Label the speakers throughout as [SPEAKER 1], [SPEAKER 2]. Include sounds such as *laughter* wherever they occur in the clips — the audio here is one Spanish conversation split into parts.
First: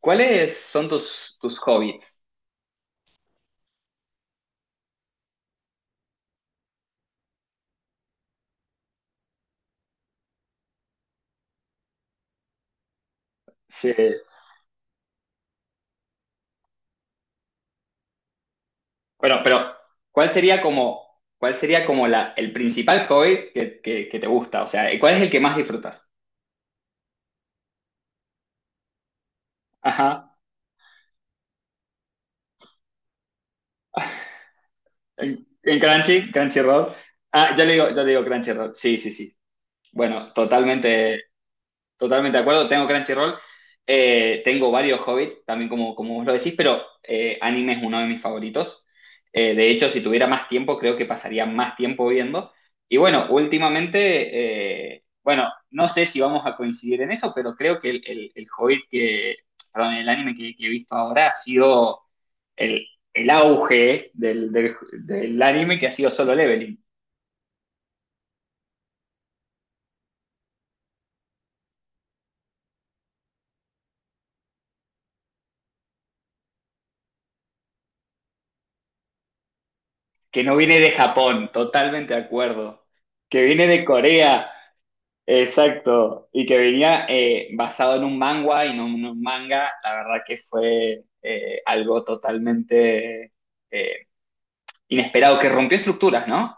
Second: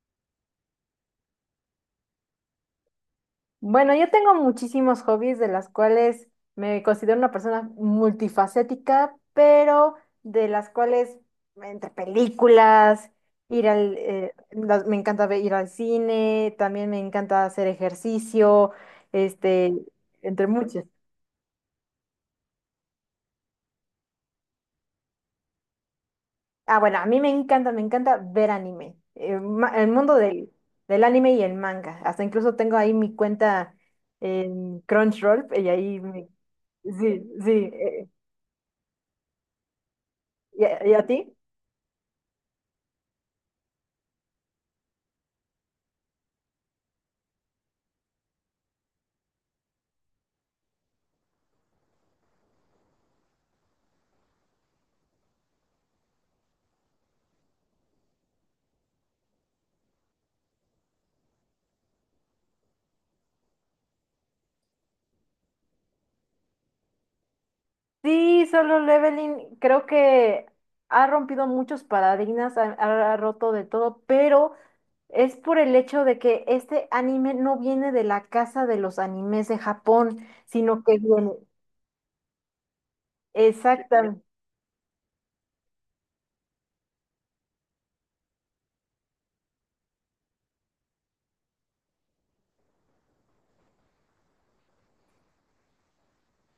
[SPEAKER 1] ¿Cuáles son tus hobbies?
[SPEAKER 2] Bueno, yo tengo muchísimos hobbies, de las cuales me considero una persona multifacética, pero de las cuales, entre películas,
[SPEAKER 1] Sí.
[SPEAKER 2] me encanta ir al cine, también me encanta hacer ejercicio,
[SPEAKER 1] Bueno, pero
[SPEAKER 2] este, entre muchos.
[SPEAKER 1] cuál sería como la, el principal hobby que te gusta? O sea, ¿cuál es el que más disfrutas?
[SPEAKER 2] Ah, bueno, a mí me encanta ver anime, el mundo
[SPEAKER 1] Ajá.
[SPEAKER 2] del anime y el manga. Hasta incluso tengo ahí mi cuenta en
[SPEAKER 1] En,
[SPEAKER 2] Crunchyroll y
[SPEAKER 1] en
[SPEAKER 2] ahí me.
[SPEAKER 1] Crunchy, Crunchyroll.
[SPEAKER 2] Sí, sí,
[SPEAKER 1] Ah, ya le digo Crunchyroll. Sí, sí, sí. Bueno,
[SPEAKER 2] ¿Y a
[SPEAKER 1] totalmente.
[SPEAKER 2] ti?
[SPEAKER 1] Totalmente de acuerdo, tengo Crunchyroll, tengo varios Hobbits, también como, como vos lo decís, pero anime es uno de mis favoritos. De hecho, si tuviera más tiempo, creo que pasaría más tiempo viendo. Y bueno, últimamente, bueno, no sé si vamos a coincidir en eso, pero creo que el Hobbit que, perdón, el anime que he visto ahora ha sido el, el auge del anime que ha sido Solo Leveling,
[SPEAKER 2] Sí, Solo Leveling creo que ha rompido muchos paradigmas, ha roto de todo, pero es por el hecho de que este anime no viene de la casa de los animes de Japón,
[SPEAKER 1] que no viene
[SPEAKER 2] sino
[SPEAKER 1] de
[SPEAKER 2] que viene.
[SPEAKER 1] Japón, totalmente de acuerdo, que viene de
[SPEAKER 2] Exactamente.
[SPEAKER 1] Corea. Exacto, y que venía basado en un manga y no en un manga, la verdad que fue algo totalmente eh, inesperado, que rompió estructuras, ¿no?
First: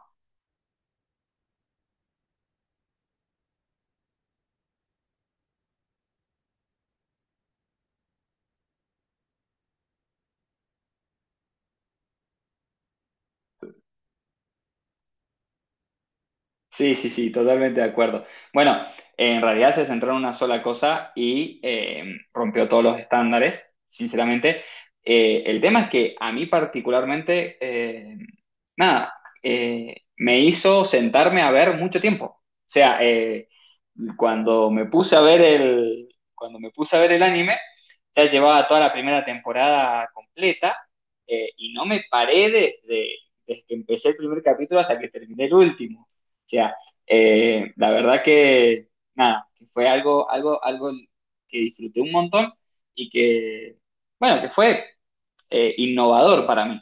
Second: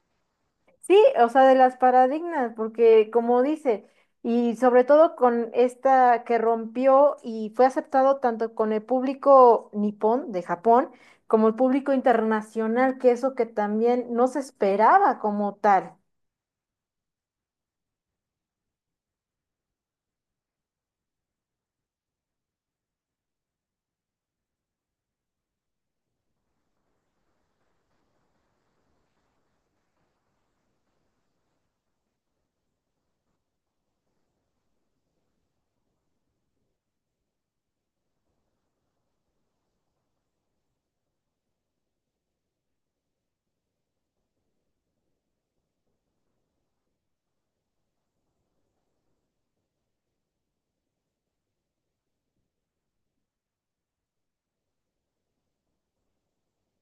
[SPEAKER 2] Sí, o sea, de las paradigmas, porque como dice, y sobre todo con esta que rompió y fue aceptado tanto con el público nipón de Japón como el público internacional, que eso que también no se esperaba como tal.
[SPEAKER 1] Sí, sí, sí, totalmente de acuerdo. Bueno, en realidad se centró en una sola cosa y rompió todos los estándares, sinceramente. El tema es que a mí particularmente, nada, me hizo sentarme a ver mucho tiempo. O sea, cuando me puse a ver el, cuando me puse a ver el anime, ya llevaba toda la primera temporada completa y no me paré desde que empecé el primer capítulo hasta que terminé el último sea, la verdad que, nada, que fue algo que disfruté un montón y que, bueno, que fue innovador para mí.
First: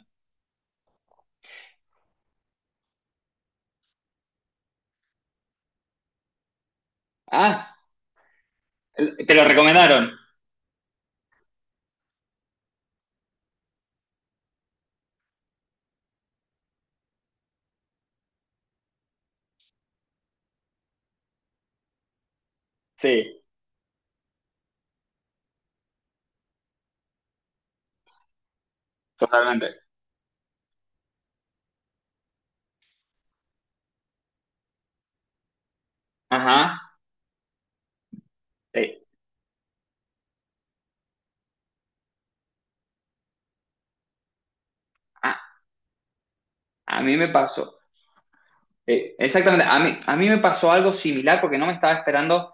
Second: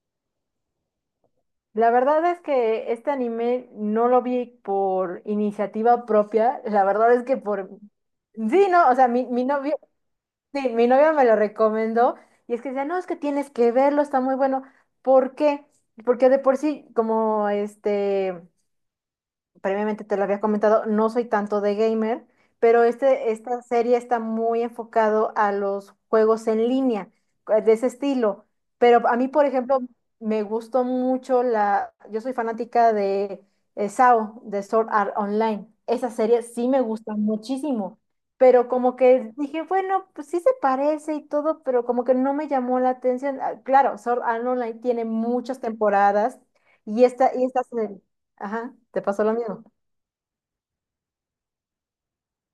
[SPEAKER 2] La verdad es que este anime no lo vi por iniciativa propia, la verdad es que por.
[SPEAKER 1] Ah,
[SPEAKER 2] Sí, no, o sea, mi,
[SPEAKER 1] te lo
[SPEAKER 2] mi novio.
[SPEAKER 1] recomendaron.
[SPEAKER 2] Sí, mi novia me lo recomendó y es que decía, no, es que tienes que verlo, está muy bueno. ¿Por qué? Porque de por sí, como previamente te lo había comentado, no soy tanto de gamer, pero
[SPEAKER 1] Sí,
[SPEAKER 2] esta serie está muy enfocado a los juegos en línea, de ese estilo. Pero a mí, por ejemplo,
[SPEAKER 1] totalmente.
[SPEAKER 2] me gustó mucho yo soy fanática de SAO, de Sword Art Online. Esa serie
[SPEAKER 1] Ajá.
[SPEAKER 2] sí me gusta muchísimo, pero como
[SPEAKER 1] Sí.
[SPEAKER 2] que dije, bueno, pues sí se parece y todo, pero como que no me llamó la atención. Ah, claro, Sword Art Online tiene
[SPEAKER 1] A,
[SPEAKER 2] muchas temporadas
[SPEAKER 1] a
[SPEAKER 2] y
[SPEAKER 1] mí me
[SPEAKER 2] esta
[SPEAKER 1] pasó.
[SPEAKER 2] serie. Ajá, te
[SPEAKER 1] eh,
[SPEAKER 2] pasó lo mismo.
[SPEAKER 1] exactamente, a mí, a mí me pasó algo similar porque no me estaba esperando.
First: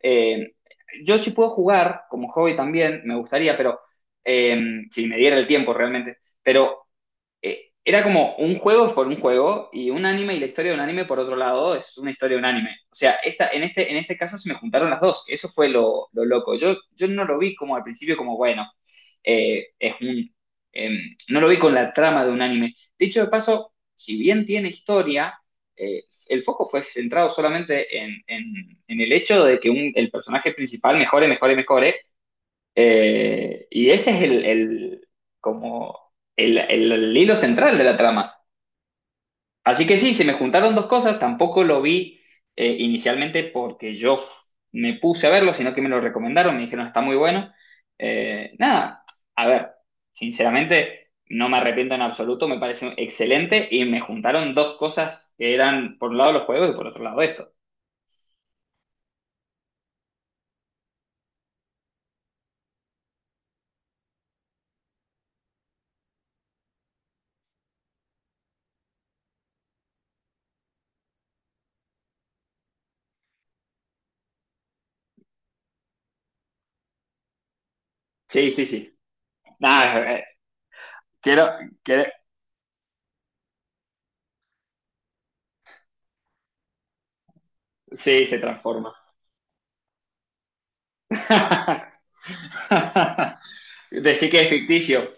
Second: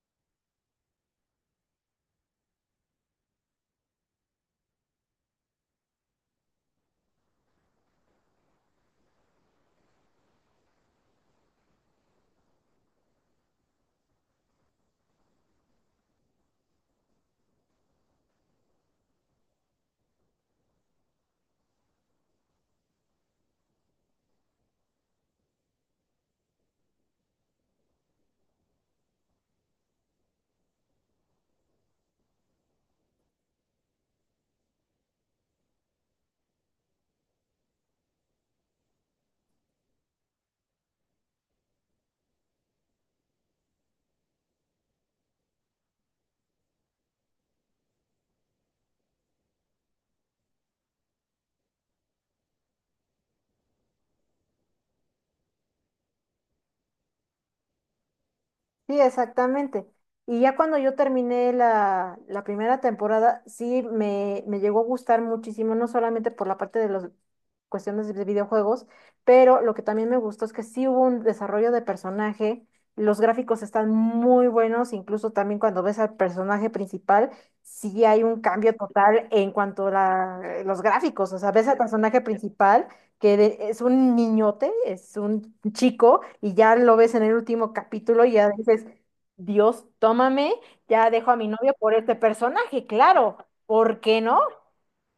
[SPEAKER 1] eh, yo sí puedo jugar como hobby también, me gustaría, pero eh, si me diera el tiempo realmente. Pero era como un juego por un juego y un anime y la historia de un anime por otro lado es una historia de un anime. O sea, esta, en este caso se me juntaron las dos. Eso fue lo loco. Yo no lo vi como al principio como, bueno, es un... eh, no lo vi con la trama de un anime. Dicho de paso, si bien tiene historia, el foco fue centrado solamente en el hecho de que el personaje principal mejore, y ese es como el hilo central de la trama. Así que sí, se me juntaron dos cosas, tampoco lo vi inicialmente porque me puse a verlo, sino que me lo recomendaron, me dijeron está muy bueno. Nada, a ver, sinceramente no me arrepiento en absoluto, me pareció excelente y me juntaron dos cosas que eran por un lado los juegos y por otro lado esto.
[SPEAKER 2] Sí, exactamente. Y ya cuando yo terminé la primera temporada, sí me llegó a gustar muchísimo, no solamente por la parte de las cuestiones de videojuegos, pero lo que también me gustó es que sí hubo un desarrollo de personaje, los gráficos están muy buenos, incluso también cuando ves al personaje principal, sí hay un
[SPEAKER 1] Sí, sí,
[SPEAKER 2] cambio
[SPEAKER 1] sí.
[SPEAKER 2] total en cuanto a
[SPEAKER 1] Nada,
[SPEAKER 2] los gráficos, o
[SPEAKER 1] quiero,
[SPEAKER 2] sea, ves al
[SPEAKER 1] quiero,
[SPEAKER 2] personaje principal, es un niñote, es un chico, y ya lo ves en el último capítulo
[SPEAKER 1] sí,
[SPEAKER 2] y
[SPEAKER 1] se
[SPEAKER 2] ya dices:
[SPEAKER 1] transforma.
[SPEAKER 2] Dios, tómame, ya dejo a mi novio por
[SPEAKER 1] *laughs*
[SPEAKER 2] este personaje, claro,
[SPEAKER 1] *laughs*
[SPEAKER 2] ¿por qué
[SPEAKER 1] Decir
[SPEAKER 2] no?
[SPEAKER 1] que es ficticio.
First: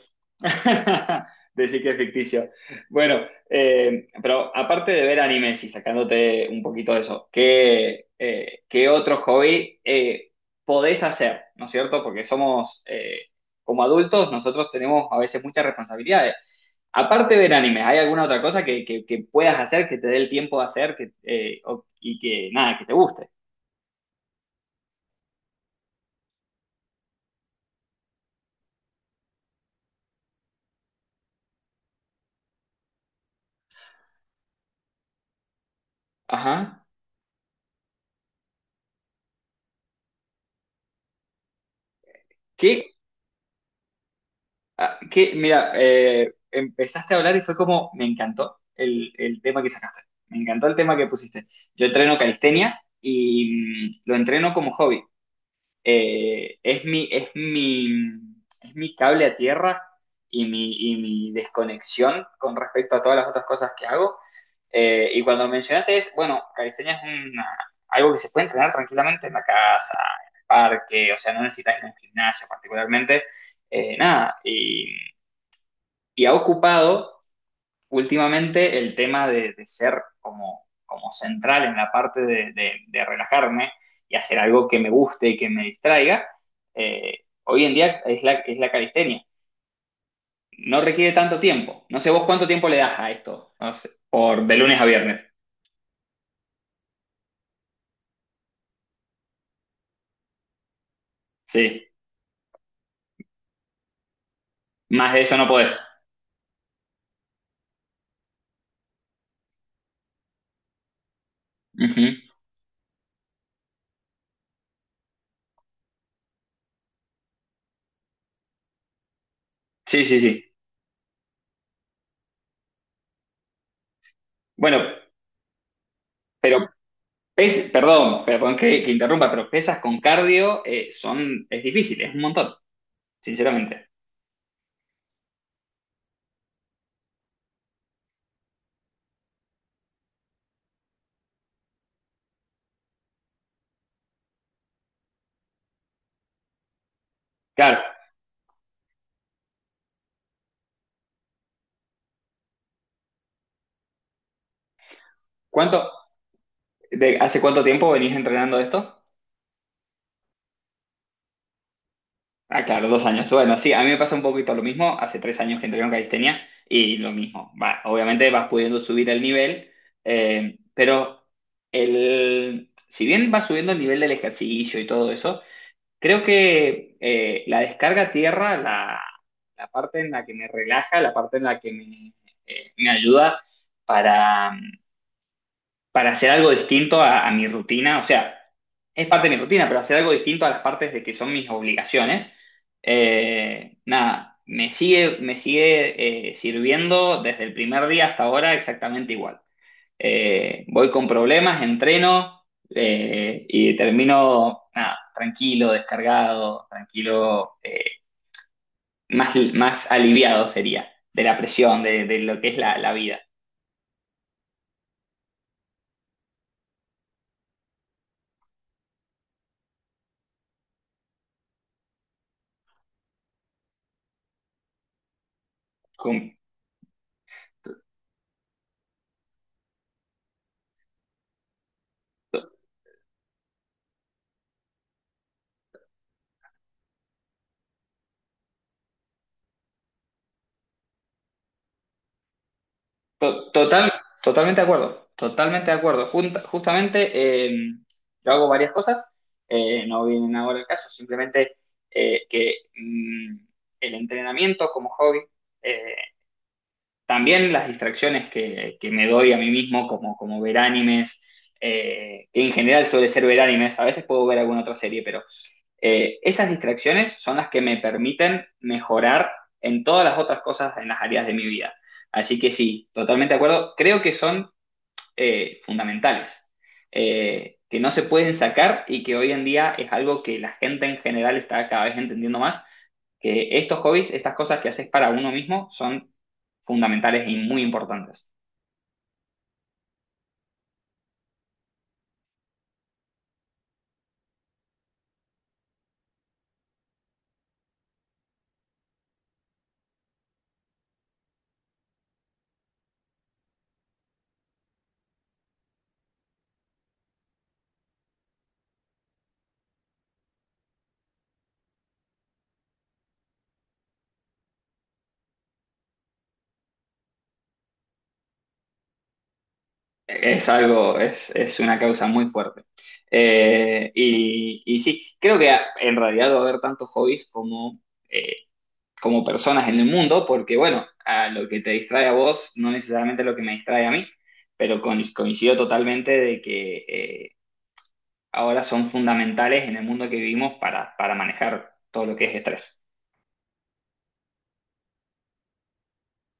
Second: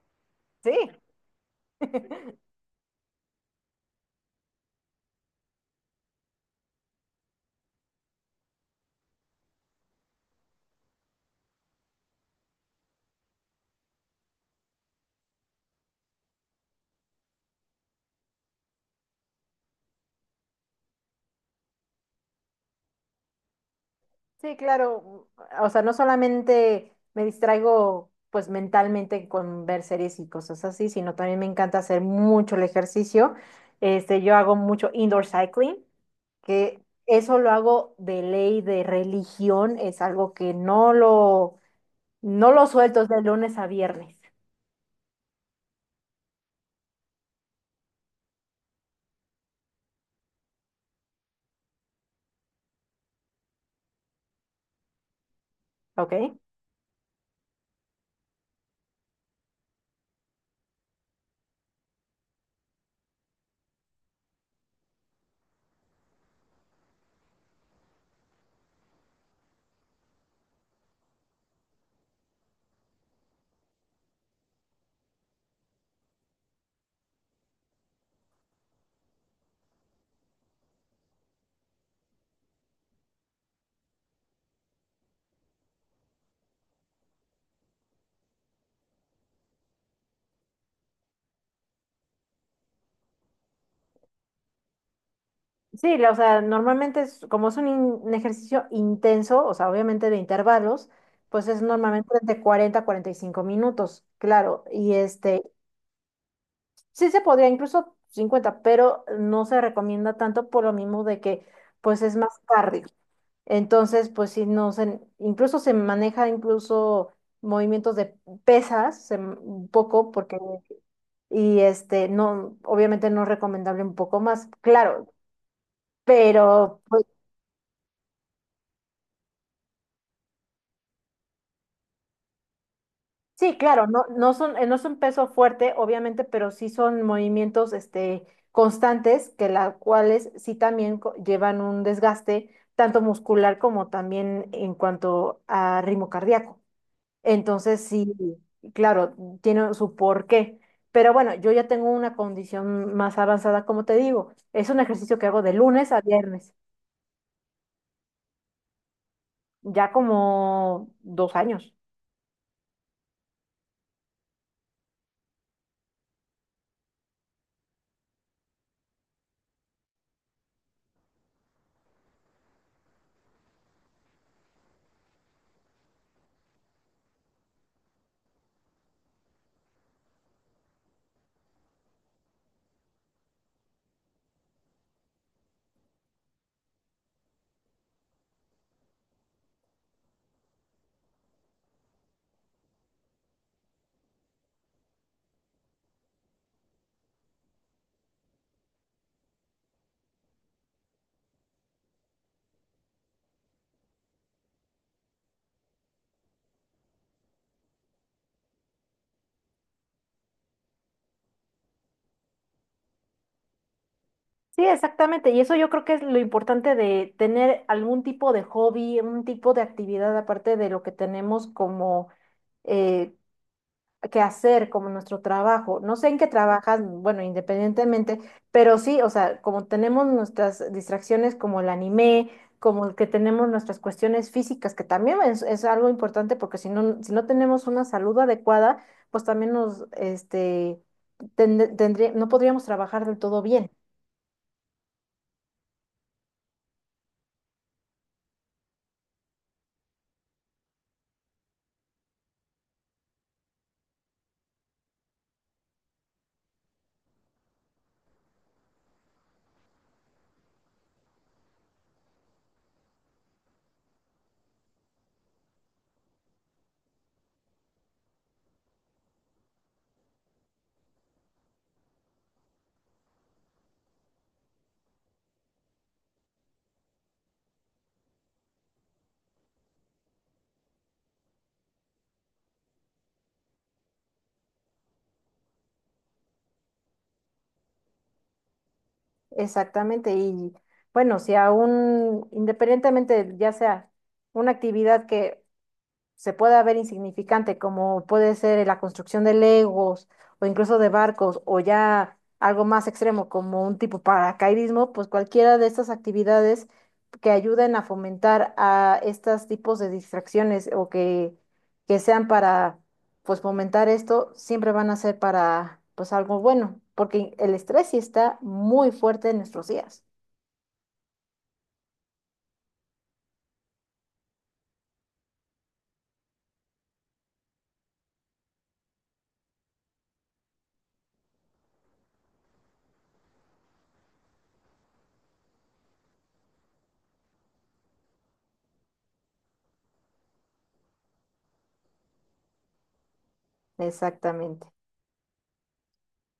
[SPEAKER 2] Sí,
[SPEAKER 1] *laughs* Decir que es ficticio. Bueno, pero aparte de ver animes y sacándote un poquito de eso, ¿qué, qué otro hobby podés hacer? ¿No es cierto? Porque somos, como adultos, nosotros tenemos a veces muchas responsabilidades. Aparte de ver animes, ¿hay alguna otra cosa que puedas hacer, que te dé el tiempo de hacer que, y que nada, que te guste?
[SPEAKER 2] sí, claro, o sea, no solamente me distraigo pues mentalmente con ver series y cosas así, sino también me encanta hacer mucho el ejercicio, yo hago mucho indoor cycling, que...
[SPEAKER 1] Ajá.
[SPEAKER 2] Eso lo hago de ley, de religión, es algo que no lo
[SPEAKER 1] ¿Qué,
[SPEAKER 2] suelto, es de lunes a viernes.
[SPEAKER 1] Ah, que, mira, empezaste a hablar y fue como, me encantó el tema que sacaste, me encantó el tema que pusiste. Yo entreno calistenia y lo entreno como hobby.
[SPEAKER 2] ¿Ok?
[SPEAKER 1] Es mi, es mi cable a tierra y mi desconexión con respecto a todas las otras cosas que hago. Y cuando mencionaste es, bueno, calistenia es una- algo que se puede entrenar tranquilamente en la casa, en el parque, o sea, no necesitas ir a un gimnasio particularmente, nada, y ha ocupado últimamente el tema de ser como, como central en la parte de relajarme y hacer algo que me guste y que me distraiga, eh, hoy en día es la calistenia. No requiere tanto tiempo. No sé vos cuánto tiempo le das a esto, no sé, por de lunes a viernes.
[SPEAKER 2] Sí, o sea, normalmente como es un ejercicio intenso, o sea, obviamente de intervalos, pues es
[SPEAKER 1] Sí,
[SPEAKER 2] normalmente de 40 a 45 minutos, claro, y
[SPEAKER 1] más de eso no podés.
[SPEAKER 2] sí se podría incluso 50, pero no se recomienda tanto por lo mismo de que,
[SPEAKER 1] Uh
[SPEAKER 2] pues
[SPEAKER 1] -huh.
[SPEAKER 2] es más cardio. Entonces, pues sí, no se, incluso se maneja incluso movimientos de pesas, un
[SPEAKER 1] Sí,
[SPEAKER 2] poco,
[SPEAKER 1] sí, sí.
[SPEAKER 2] porque, y no, obviamente no es recomendable un poco más,
[SPEAKER 1] Bueno,
[SPEAKER 2] claro,
[SPEAKER 1] pero
[SPEAKER 2] pero pues,
[SPEAKER 1] pes perdón, perdón que interrumpa, pero pesas con cardio es difícil, es un montón,
[SPEAKER 2] sí, claro,
[SPEAKER 1] sinceramente.
[SPEAKER 2] no, no son, no es un peso fuerte, obviamente, pero sí son movimientos, constantes, que las cuales sí también llevan un desgaste, tanto muscular como también en cuanto a ritmo cardíaco.
[SPEAKER 1] Claro,
[SPEAKER 2] Entonces, sí, claro, tiene su porqué. Pero bueno, yo ya tengo una condición más avanzada, como te digo. Es un ejercicio que hago de
[SPEAKER 1] ¿cuánto,
[SPEAKER 2] lunes a viernes.
[SPEAKER 1] ¿de hace cuánto tiempo venís entrenando esto?
[SPEAKER 2] Ya como 2 años.
[SPEAKER 1] Ah, claro, dos años. Bueno, sí, a mí me pasa un poquito lo mismo. Hace tres años que entreno calistenia y lo mismo. Va, obviamente vas pudiendo subir el nivel, pero el, si bien vas subiendo el nivel del ejercicio y todo eso, creo que la descarga a tierra, la parte en la que me relaja, la parte en la que me, me ayuda para hacer algo distinto a mi rutina, o sea, es parte de mi rutina, pero hacer algo distinto a las partes de que son mis obligaciones, nada, me sigue sirviendo desde el primer día hasta ahora exactamente igual. Voy con problemas, entreno y termino nada, tranquilo, descargado, tranquilo, más aliviado sería de la presión, de lo que es la, la vida.
[SPEAKER 2] Sí, exactamente. Y eso yo creo que es lo importante de tener algún tipo de hobby, un tipo de actividad aparte de lo que tenemos como, eh, hacer, como nuestro trabajo. No sé en qué
[SPEAKER 1] Com-
[SPEAKER 2] trabajas, bueno, independientemente, pero sí, o sea, como tenemos nuestras distracciones como el anime, como el que tenemos nuestras cuestiones físicas, que también es algo importante, porque si no, si no tenemos una salud adecuada, pues también nos, no podríamos trabajar del todo bien.
[SPEAKER 1] Total, totalmente de acuerdo, totalmente de acuerdo. Justamente yo hago varias cosas, no vienen ahora el caso, simplemente que el entrenamiento como hobby, eh, también las distracciones que me doy a mí mismo, como, como ver animes, que en general suele ser ver animes, a veces puedo ver alguna otra serie, pero esas distracciones son las que me permiten mejorar en todas las otras cosas, en las áreas de mi vida. Así que sí, totalmente de acuerdo. Creo que son fundamentales, que no se pueden sacar y que hoy en día es algo que la gente en general está cada vez entendiendo más, que estos hobbies, estas cosas que haces para uno mismo son fundamentales y muy importantes.
[SPEAKER 2] Exactamente. Y bueno, si aún, independientemente, ya sea una actividad que se pueda ver insignificante, como puede ser la construcción de legos o incluso de barcos, o ya algo más extremo como un tipo paracaidismo, pues cualquiera de estas actividades que ayuden a fomentar a estos tipos de distracciones, o que sean para pues fomentar esto, siempre van a ser para pues algo bueno, porque el estrés sí está muy fuerte en nuestros días.
[SPEAKER 1] Es algo, es una causa muy fuerte. Y, y sí, creo que en realidad va a haber tantos hobbies como, eh, como personas en el mundo, porque bueno, a lo que te distrae a vos no necesariamente es lo que me distrae a mí, pero coincido totalmente de que ahora son fundamentales en el mundo que vivimos para manejar todo lo que es estrés.
[SPEAKER 2] Exactamente.